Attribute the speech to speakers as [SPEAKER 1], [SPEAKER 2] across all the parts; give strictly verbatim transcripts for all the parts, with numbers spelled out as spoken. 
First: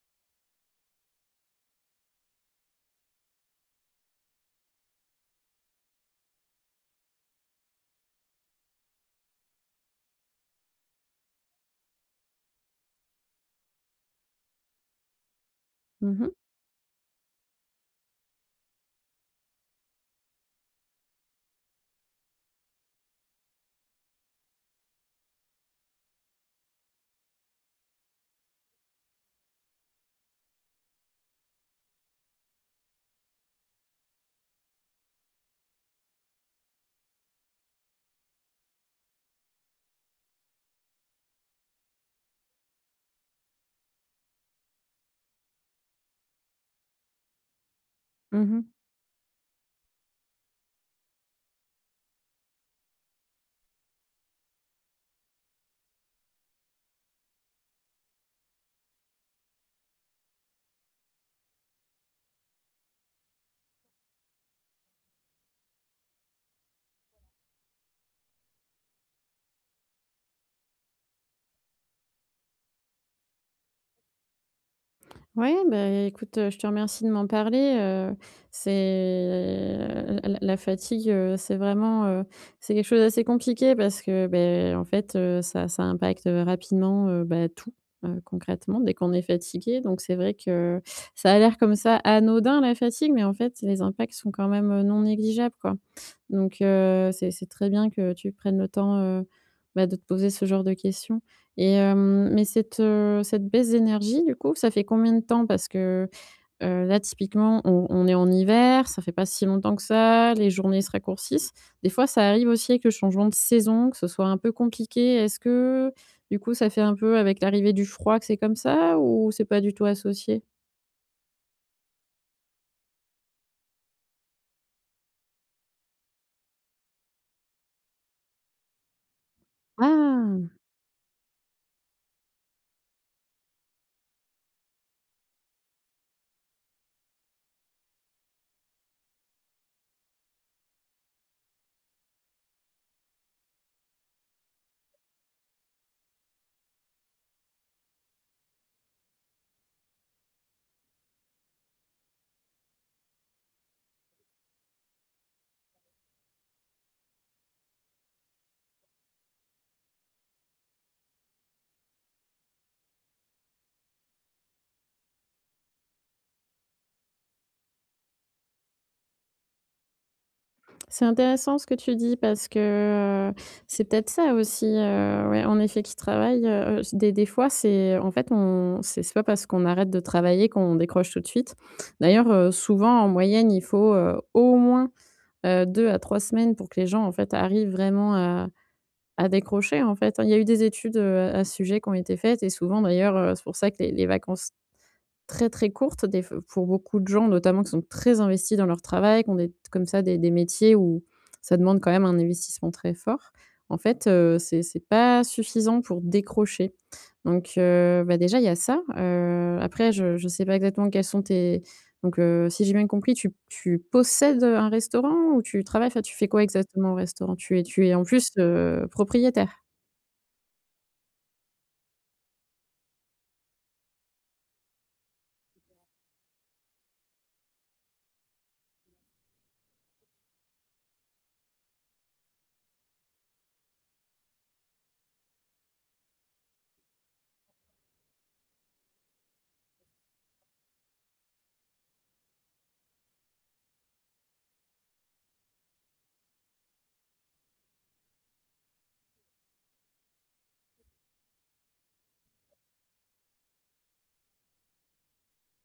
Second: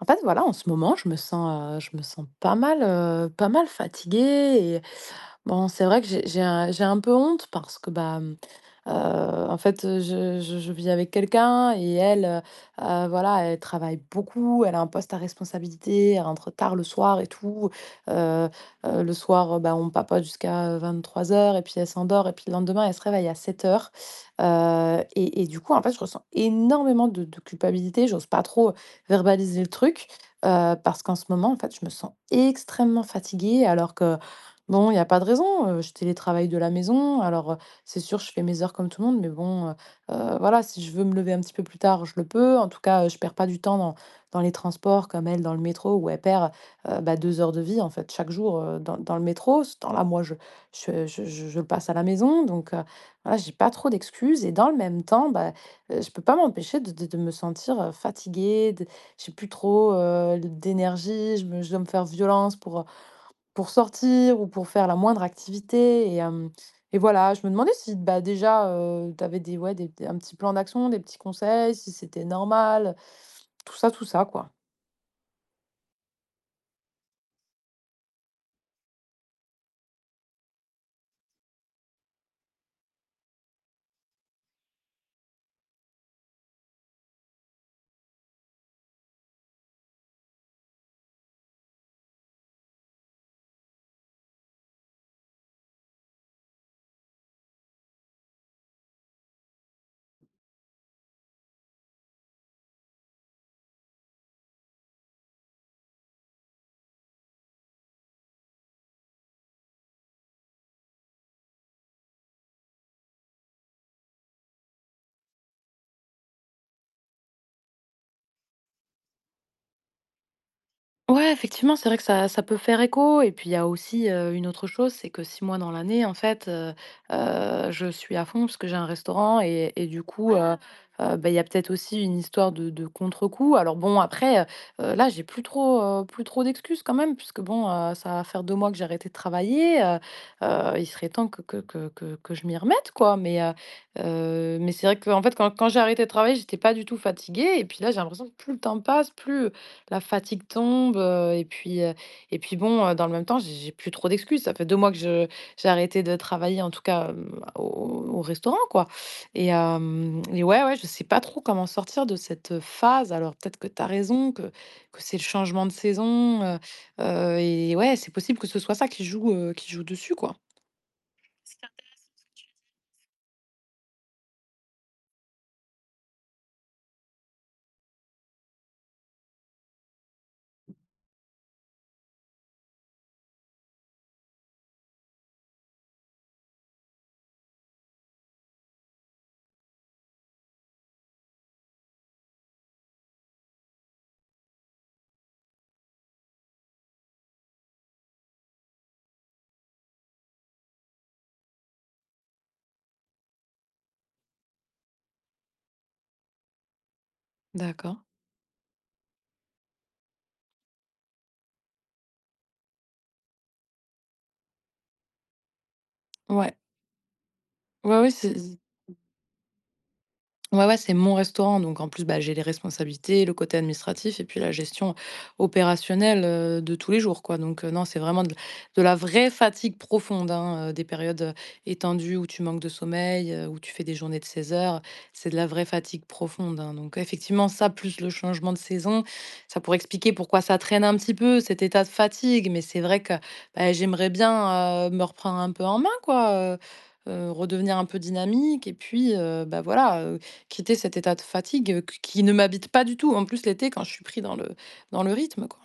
[SPEAKER 1] En fait, voilà, en ce moment, je me sens, heu, je me sens pas mal, heu, pas mal fatiguée. Bon, c'est vrai que j'ai j'ai un j'ai un peu honte parce que, bah, hem, euh, en fait, je je je vis avec quelqu'un et elle, heu heu, voilà, elle travaille beaucoup, elle a un poste à responsabilité,
[SPEAKER 2] Mmh
[SPEAKER 1] elle
[SPEAKER 2] mh.
[SPEAKER 1] rentre tard le soir et tout. Heu heu, le soir, heu, bah, on papote jusqu'à vingt-trois heures et puis elle s'endort et puis le lendemain, elle se réveille à sept heures. Heu et et du coup, en fait, je ressens énormément de de culpabilité. J'ose pas trop verbaliser le truc, heu, parce qu'en ce moment, en fait, je me sens extrêmement fatiguée alors que, non, il y a pas de raison, heu, je télétravaille de la maison. Alors, heu, c'est sûr, je fais mes heures comme tout le monde, mais bon, heu heu, voilà, si je veux me lever un petit peu plus tard, je le peux. En tout cas, heu, je perds pas du temps dans dans les transports comme elle dans le métro où elle perd, heu, bah, 2 heures de vie, en fait, chaque
[SPEAKER 2] Mmh
[SPEAKER 1] jour, heu,
[SPEAKER 2] mh.
[SPEAKER 1] dans dans le métro. Ce temps-là, moi, je je je je je le passe à la maison donc heu, voilà, j'ai pas trop d'excuses et dans le même temps, bah, heu, je peux pas m'empêcher de de de me sentir, heu, fatiguée, de j'ai plus trop, heu, d'énergie, je me je dois me faire violence pour, pour sortir ou pour faire la moindre activité et hem et voilà, je me demandais si, bah, déjà, heu, tu avais des, ouais, des un petit plan d'action, des petits conseils, si c'était normal, tout ça, tout ça, quoi.
[SPEAKER 2] Ouais, beh, écoute, heu, je te remercie de m'en parler, heu, c'est la la fatigue, heu, c'est vraiment, heu, c'est quelque chose d'assez compliqué parce que, beh, en fait, heu, ça ça impacte, heu, rapidement, heu, bah, tout, heu, concrètement dès qu'on est fatigué. Donc c'est vrai que ça a l'air comme ça anodin, la fatigue, mais en fait les impacts sont quand même, heu, non négligeables, quoi. Donc heu, c'est c'est très bien que tu prennes le temps, heu, bah, de te poser ce genre de questions. Et hem, mais cette, heu, cette baisse d'énergie du coup, ça fait combien de temps? Parce que, heu, là typiquement on on est en hiver, ça fait pas si longtemps que ça, les journées se raccourcissent. Des fois ça arrive aussi avec le changement de saison, que ce soit un peu compliqué. Est-ce que du coup ça fait un peu avec l'arrivée du froid que c'est comme ça, ou c'est pas du tout associé?
[SPEAKER 1] Ouais, effectivement, c'est vrai que ça ça peut faire écho et puis il y a aussi, heu, une autre chose, c'est que six mois dans l'année, en fait, heu heu, je suis à fond parce que j'ai un restaurant et et du coup, heu
[SPEAKER 2] Ah!
[SPEAKER 1] Ah! Bah, il y a peut-être aussi une histoire de de contre-coup. Alors bon, après, heu là, j'ai plus trop, heu, plus trop d'excuses quand même puisque bon, heu, ça va faire 2 mois que j'ai arrêté de travailler, heu heu, il serait temps que que que que que je m'y remette, quoi. Mais heu heu, mais c'est vrai que en fait, quand quand j'ai arrêté de travailler, j'étais pas du tout fatiguée et puis là, j'ai l'impression que plus le temps passe, plus, la fatigue tombe, heu et puis, heu et puis bon, heu, dans le même temps, j'ai j'ai plus trop d'excuses. Ça fait deux mois que je j'ai arrêté de travailler, en tout cas, hem, au au restaurant, quoi. Et hem et ouais, ouais, je sais pas trop comment sortir de cette phase. Alors peut-être que tu as raison, que que c'est le changement de saison, heu heu et ouais, c'est possible que ce soit ça qui joue, heu, qui joue dessus, quoi.
[SPEAKER 2] C'est intéressant ce que tu dis, parce que, heu, c'est peut-être ça aussi, heu, ouais, en effet, qui travaille, heu, des des fois, c'est en fait, on c'est c'est pas parce qu'on arrête de travailler qu'on décroche tout de suite. D'ailleurs, heu, souvent, en moyenne, il faut, heu, au moins, heu, deux à trois semaines pour que les gens, en fait, arrivent vraiment à à décrocher, en fait, hein. Il y a eu des études, heu, à ce sujet, qui ont été faites, et souvent, d'ailleurs, heu, c'est pour ça que les les vacances très, très courtes des f pour beaucoup de gens, notamment qui sont très investis dans leur travail, qui ont des comme ça des des métiers où ça demande quand même un investissement très fort. En fait, heu, c'est c'est pas suffisant pour décrocher. Donc
[SPEAKER 1] D'accord.
[SPEAKER 2] heu, bah, déjà, il y a ça. Heu, après je je sais pas exactement. Quels sont tes donc heu, si j'ai bien compris, tu tu possèdes un restaurant, ou tu travailles? Enfin, tu fais quoi
[SPEAKER 1] Ouais.
[SPEAKER 2] exactement au restaurant? Tu es tu es
[SPEAKER 1] Ouais,
[SPEAKER 2] en
[SPEAKER 1] ouais,
[SPEAKER 2] plus,
[SPEAKER 1] c'est.
[SPEAKER 2] heu, propriétaire?
[SPEAKER 1] Ouais, ouais, c'est mon restaurant, donc en plus, bah, j'ai les responsabilités, le côté administratif et puis la gestion opérationnelle, heu, de tous les jours, quoi. Donc, heu, non, c'est vraiment de de la vraie fatigue profonde, hein, heu, des périodes, heu, étendues où tu manques de sommeil, heu, où tu fais des journées de 16 heures. C'est de la vraie fatigue profonde, hein. Donc effectivement, ça, plus le changement de saison, ça pourrait expliquer pourquoi ça traîne un petit peu, cet état de fatigue. Mais c'est vrai que, bah, j'aimerais bien, heu, me reprendre un peu en main, quoi, heu heu, redevenir un peu dynamique et puis, heu, bah, voilà, quitter cet état de fatigue, heu, q qui ne m'habite pas du tout. En plus, l'été, quand je suis pris dans le dans le rythme, quoi.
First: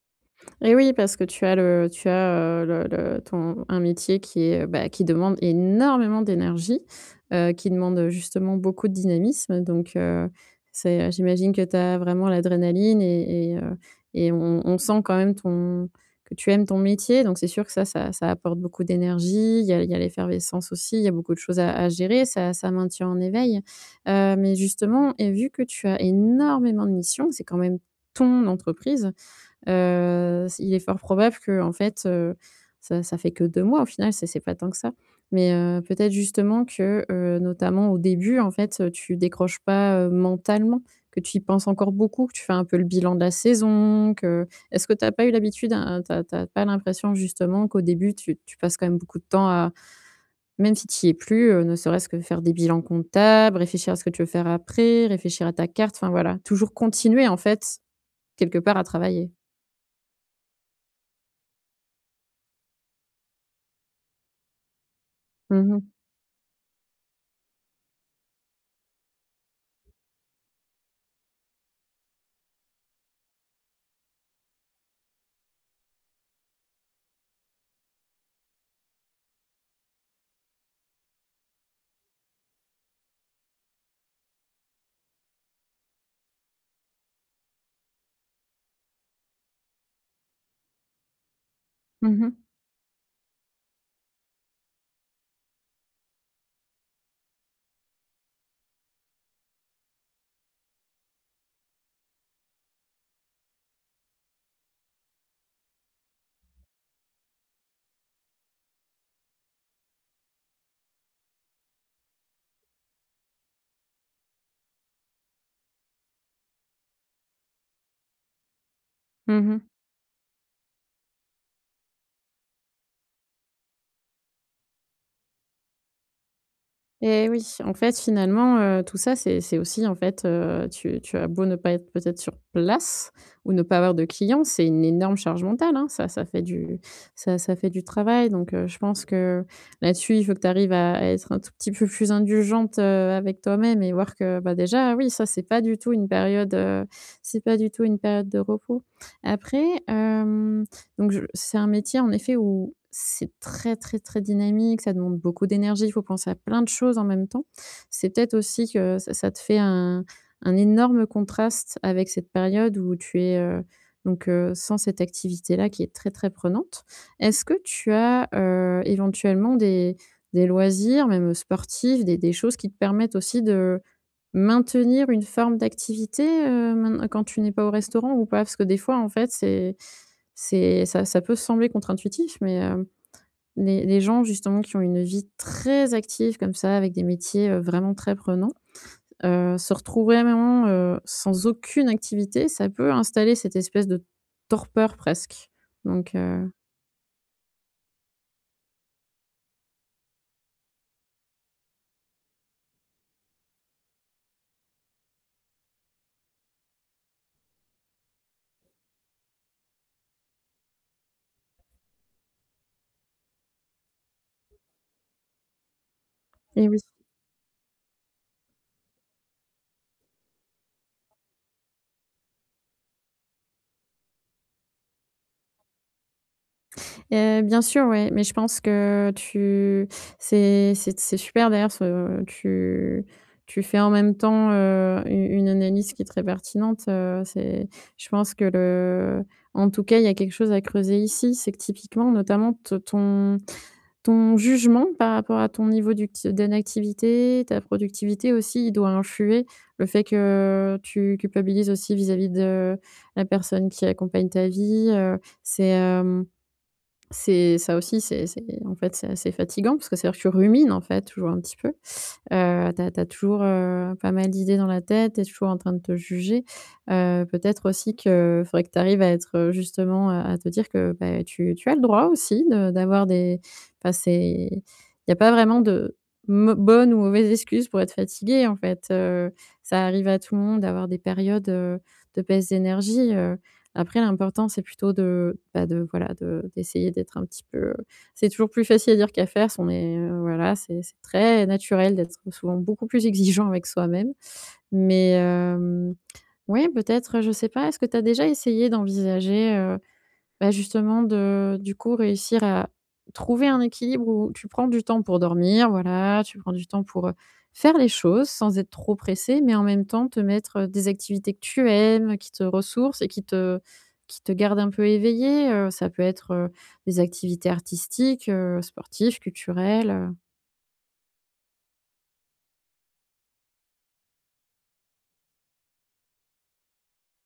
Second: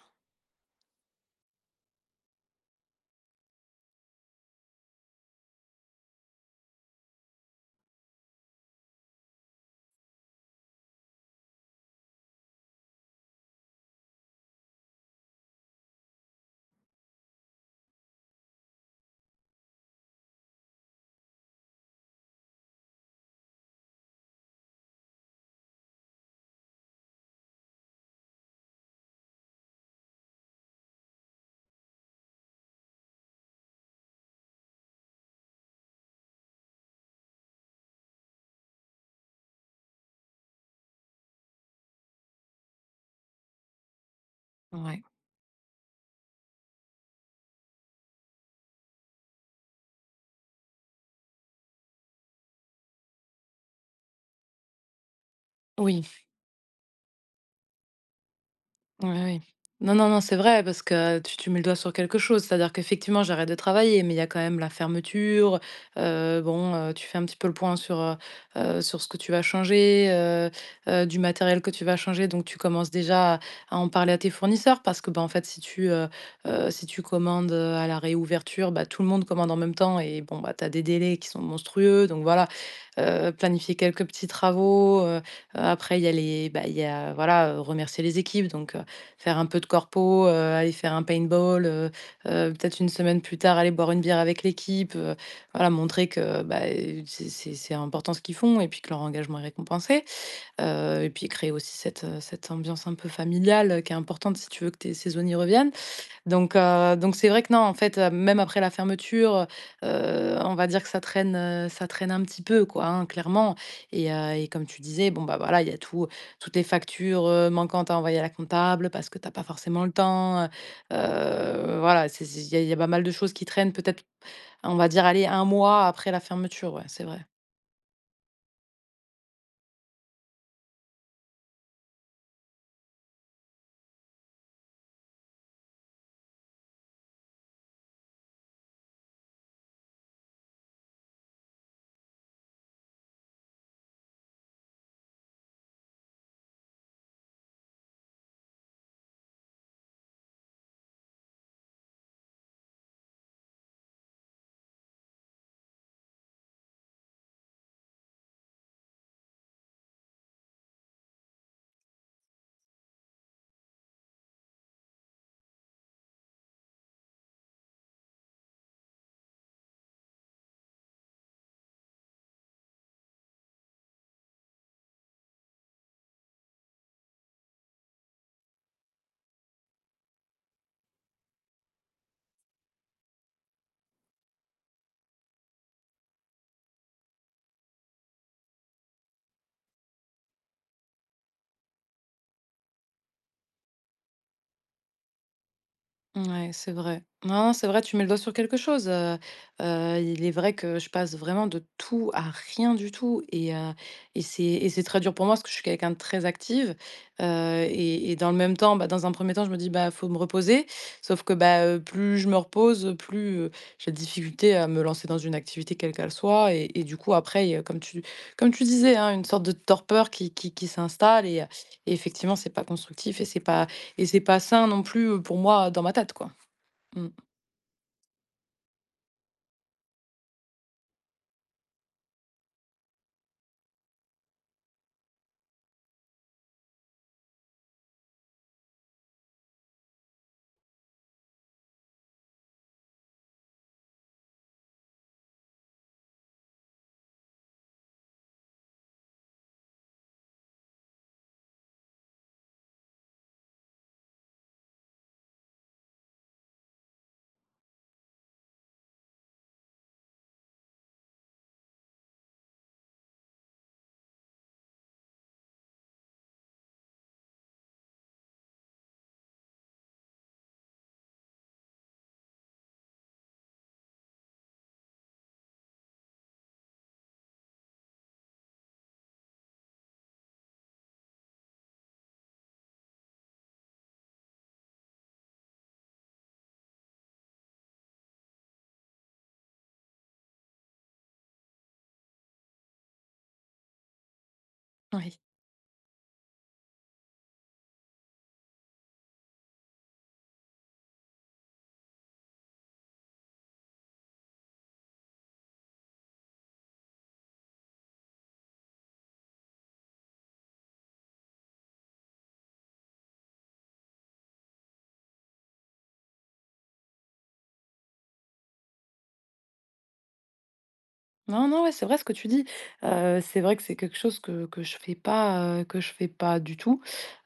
[SPEAKER 2] Et oui, parce que tu as le tu as, heu, le le ton un métier qui est, heu, bah, qui demande énormément d'énergie, heu, qui demande, heu, justement, beaucoup de dynamisme. Donc heu, c'est, j'imagine que tu as vraiment l'adrénaline, et et heu et on on sent quand même ton que tu aimes ton métier, donc c'est sûr que ça ça ça apporte beaucoup d'énergie. Il y a il y a l'effervescence aussi, il y a beaucoup de choses à à gérer, ça ça maintient en éveil, heu, mais justement, et vu que tu as énormément de missions, c'est quand même ton entreprise. Heu, il est fort probable que en fait, heu, ça ça fait que deux mois au final, c'est c'est pas tant que ça. Mais, heu, peut-être justement que, heu, notamment au début, en fait, heu, tu décroches pas, heu, mentalement, que tu y penses encore beaucoup, que tu fais un peu le bilan de la saison. Que est-ce que
[SPEAKER 1] Ouais.
[SPEAKER 2] tu as pas eu l'habitude, hein, t'as as pas l'impression justement qu'au début tu tu passes quand même beaucoup de temps à, même si tu y es plus, heu, ne serait-ce que faire des bilans comptables, réfléchir à ce que tu veux faire après, réfléchir à ta carte,
[SPEAKER 1] Oui.
[SPEAKER 2] enfin voilà, toujours continuer en fait quelque part à
[SPEAKER 1] Ouais,
[SPEAKER 2] travailler?
[SPEAKER 1] oui. Non, non, non, c'est vrai parce que tu tu mets le doigt sur quelque chose. C'est-à-dire qu'effectivement, j'arrête de travailler, mais il y a quand même la fermeture.
[SPEAKER 2] Mmh.
[SPEAKER 1] Heu, bon, heu, tu fais un petit peu le point sur, heu heu, sur ce que tu vas changer, heu heu, du matériel que tu vas changer. Donc tu commences déjà à à en parler à tes fournisseurs parce que, bah, en fait, si tu, heu heu, si tu commandes, heu, à la réouverture, bah, tout le monde commande en même temps et bon, bah, tu as des délais qui sont monstrueux. Donc voilà, heu, planifier quelques petits travaux, heu heu, après il y a les, bah, il y a voilà, heu, remercier les équipes donc faire un peu de corpo, heu, aller faire un paintball, heu
[SPEAKER 2] Mmh mh.
[SPEAKER 1] heu, peut-être une semaine plus tard, aller boire une bière avec l'équipe, heu, voilà, montrer que, bah, heu, c'est c'est c'est important ce qu'ils font et puis que leur engagement est récompensé. Heu et puis créer aussi cette, heu, cette ambiance un peu familiale, heu, qui est importante si tu veux que tes saisonniers reviennent. Donc heu, donc c'est vrai que non, en fait, heu, même après la fermeture, heu, on va dire que ça traîne, heu, ça traîne un petit peu quoi, hein, clairement et heu et comme tu disais, bon, bah, voilà, il y a tout toutes les factures, heu, manquantes à envoyer à la comptable parce que t'as pas
[SPEAKER 2] Mmh mh.
[SPEAKER 1] forcément le temps, heu, voilà, c'est c'est il y a il y a pas mal de choses qui traînent peut-être, on va dire, aller un mois après la fermeture, ouais, c'est vrai.
[SPEAKER 2] Et oui, en fait, finalement, heu, tout ça, c'est c'est aussi, en fait, heu, tu tu as beau ne pas être peut-être sur place ou ne pas avoir de clients, c'est une énorme charge mentale, hein. Ça ça fait du ça ça fait du travail, donc heu, je pense que là-dessus, il faut que tu arrives à à être un tout petit peu plus indulgente, heu, avec toi-même, et voir que, bah, déjà, oui, ça, c'est pas du tout une période, heu, c'est pas du tout une période de repos. Après, hem donc je c'est un métier en effet où c'est très, très, très dynamique, ça demande beaucoup d'énergie, il faut penser à plein de choses en même temps. C'est peut-être aussi que ça ça te fait un un énorme contraste avec cette période où tu es, heu, donc heu, sans cette activité-là, qui est très, très prenante. Est-ce que tu as, heu, éventuellement, des des loisirs, même sportifs, des des choses qui te permettent aussi de maintenir une forme d'activité, heu, maint quand tu n'es pas au restaurant, ou pas? Parce que des fois, en fait, c'est c'est ça ça peut sembler contre-intuitif, mais, hem, les les gens justement qui ont une vie très active comme ça, avec des métiers, heu, vraiment très prenants, heu, se retrouver vraiment, heu, sans aucune activité, ça peut installer cette espèce de torpeur, presque. Donc, heu
[SPEAKER 1] Ouais, c'est vrai. Non, non, c'est vrai, tu mets le doigt sur quelque chose. Heu heu, il est vrai que je passe vraiment de tout à rien du tout et heu et c'est et c'est très dur pour moi parce que je suis quelqu'un de très active, heu et et dans le même temps, bah, dans un premier temps, je me dis : « Bah, faut me reposer ». Sauf que, bah, heu, plus je me repose, plus, heu, j'ai de difficulté à me lancer dans une activité quelle qu'elle soit
[SPEAKER 2] et
[SPEAKER 1] et
[SPEAKER 2] oui.
[SPEAKER 1] et du coup, après, il y a comme tu comme tu disais, hein, une sorte de torpeur qui qui qui s'installe et heu et effectivement, c'est pas constructif et c'est pas et c'est pas sain non plus, pour moi, dans ma tête, quoi. Mmh.
[SPEAKER 2] Heu, bien sûr, ouais, mais je pense que tu c'est c'est c'est super d'ailleurs ce tu tu fais. En même temps, heu, u une analyse qui est très pertinente, heu, c'est je pense que le en tout cas, il y a quelque chose à creuser ici. C'est que typiquement, notamment te ton ton jugement par rapport à ton niveau ducti d'inactivité, ta productivité aussi, il doit influer. Le fait que tu culpabilises aussi vis-à-vis de la personne qui accompagne ta vie, heu, c'est, euh, c'est ça aussi, c'est c'est en fait, c'est assez fatigant, parce que, c'est-à-dire que tu rumines, en fait, toujours un petit peu. Heu, tu as toujours, heu, pas mal d'idées dans la tête, t'es toujours en train de te juger. Heu, peut-être aussi qu'il faudrait que tu arrives à être, heu, justement, à à te dire que, bah, tu tu as le droit aussi de d'avoir des enfin, c'est il n'y a pas vraiment de mau bonne ou mauvaise excuse pour être fatigué, en fait. Heu, ça arrive à tout le monde d'avoir des périodes, heu, de baisse d'énergie, heu. Après, l'important, c'est plutôt de, bah, de voilà, de d'essayer d'être un petit peu, c'est toujours plus facile à dire qu'à faire, on est, heu, voilà, c'est c'est très naturel d'être souvent beaucoup plus exigeant avec soi-même. Mais,
[SPEAKER 1] Oui.
[SPEAKER 2] hem, ouais, peut-être, je sais pas, est-ce que tu as déjà essayé d'envisager, euh, bah, justement, de du coup, réussir à trouver un équilibre où tu prends du temps pour dormir, voilà, tu prends du temps pour, heu, faire les choses sans être trop pressé, mais en même temps te mettre, heu, des activités que tu aimes, qui te ressourcent et qui te qui te gardent un peu éveillé, heu, ça peut être, heu, des activités artistiques, heu, sportives, culturelles, heu.
[SPEAKER 1] Non, non, ouais, c'est vrai ce que tu dis. Heu, c'est vrai que c'est quelque chose que que je fais pas, heu, que je fais pas du tout.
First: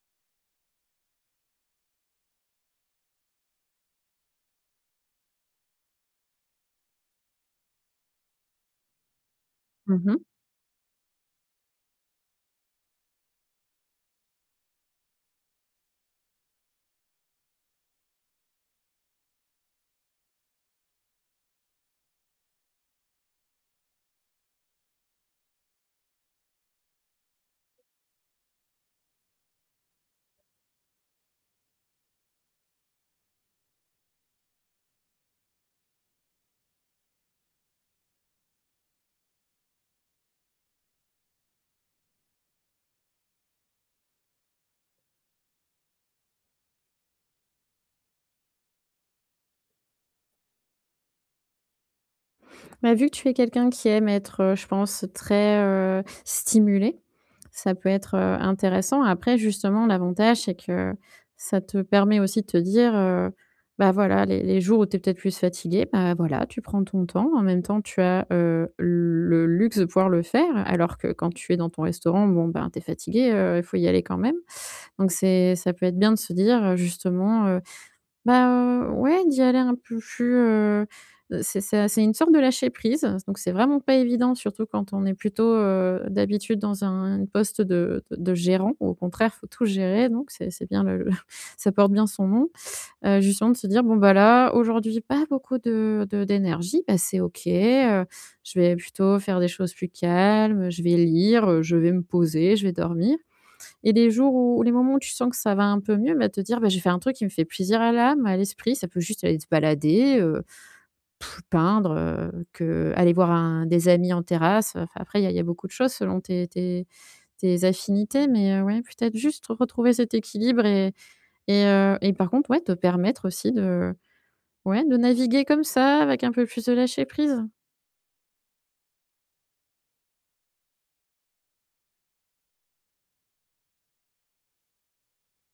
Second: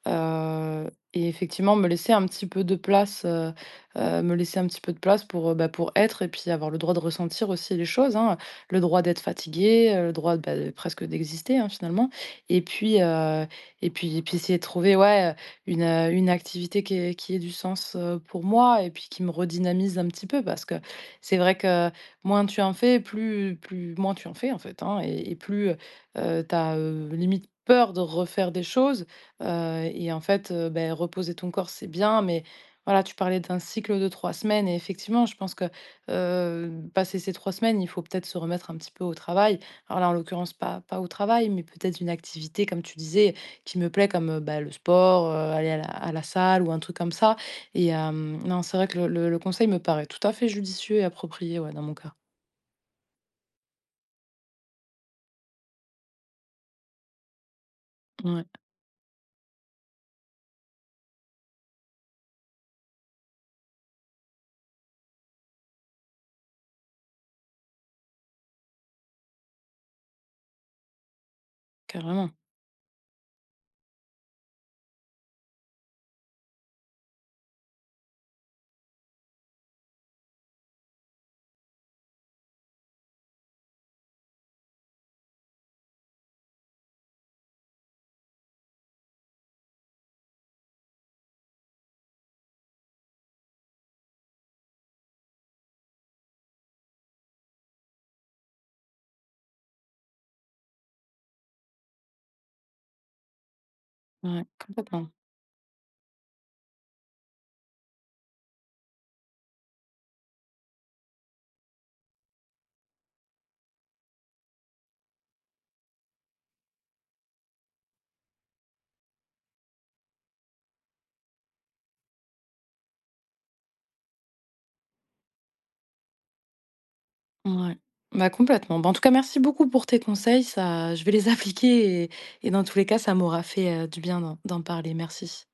[SPEAKER 1] Heu et effectivement, me laisser un petit peu de place, heu heu, me laisser un petit peu de place pour, heu, bah, pour être et puis avoir le droit de ressentir aussi les choses, hein. Le droit d'être fatigué, heu, le
[SPEAKER 2] Mmh.
[SPEAKER 1] droit, de- bah, de presque d'exister, hein, finalement et puis, heu et puis et puis essayer de trouver, ouais, une, heu, une activité qui ait qui ait du sens, heu, pour moi et puis qui me redynamise un petit peu parce que c'est vrai que moins tu en fais, plus plus moins tu en fais, en fait, hein et et plus, heu tu as, limite peur de refaire des choses. Heu et en fait, heu, beh, reposer ton corps, c'est bien, mais voilà, tu parlais d'un cycle de trois semaines et effectivement, je pense que, heu, passé ces trois semaines, il faut peut-être se remettre un petit peu au travail. Alors là, en l'occurrence, pas pas au travail, mais peut-être une activité, comme tu disais, qui me plaît comme, heu, bah, le sport, heu, aller à la à la salle ou un truc comme ça et hem, non, c'est vrai que le le le conseil me paraît tout à fait judicieux et approprié, ouais, dans mon cas.
[SPEAKER 2] Bah, vu que tu es quelqu'un qui aime être, heu, je pense, très, heu, stimulé, ça peut être, heu,
[SPEAKER 1] Ouais,
[SPEAKER 2] intéressant. Après, justement, l'avantage, c'est que ça te permet aussi de te dire, heu: «Bah, voilà, les les jours où tu es peut-être plus fatigué, bah, voilà, tu prends ton temps». En même temps, tu as, heu, le luxe de pouvoir le faire, alors que quand tu es dans ton restaurant,
[SPEAKER 1] carrément.
[SPEAKER 2] bon, ben, tu es fatigué, heu, il faut y aller quand même. Donc c'est, ça peut être bien de se dire, heu, justement, bah, heu, ouais, d'y aller un peu plus, heu, c'est, ça c'est une sorte de lâcher prise, donc c'est vraiment pas évident, surtout quand on est plutôt, heu, d'habitude, dans un un poste de de de gérant. Au contraire, faut tout gérer, donc c'est c'est bien, le le ça porte bien son nom. Heu, justement, de se dire: «Bon, bah, là, aujourd'hui, pas beaucoup de de d'énergie, bah, c'est OK, heu, je vais plutôt faire des choses plus calmes, je vais lire, heu, je vais me poser, je vais dormir». Et les jours,
[SPEAKER 1] Ouais,
[SPEAKER 2] où les moments où
[SPEAKER 1] complètement.
[SPEAKER 2] tu sens que ça va un peu mieux, bah, te dire: «Bah, j'ai fait un truc qui me fait plaisir à l'âme, à l'esprit». Ça peut juste, aller te balader, heu, peindre, heu, que aller voir un des amis en terrasse. Enfin, après, il y a il y a beaucoup de choses selon tes tes tes affinités, mais heu, ouais, peut-être juste retrouver cet équilibre, et et heu et par contre, ouais, te permettre aussi de ouais, de naviguer comme ça avec un peu plus de lâcher prise.
[SPEAKER 1] Ouais. Bah, complètement. Bah, en tout cas, merci beaucoup pour tes conseils. Ça, je vais les appliquer et, et dans tous les cas, ça m'aura fait euh, du bien d'en d'en parler. Merci.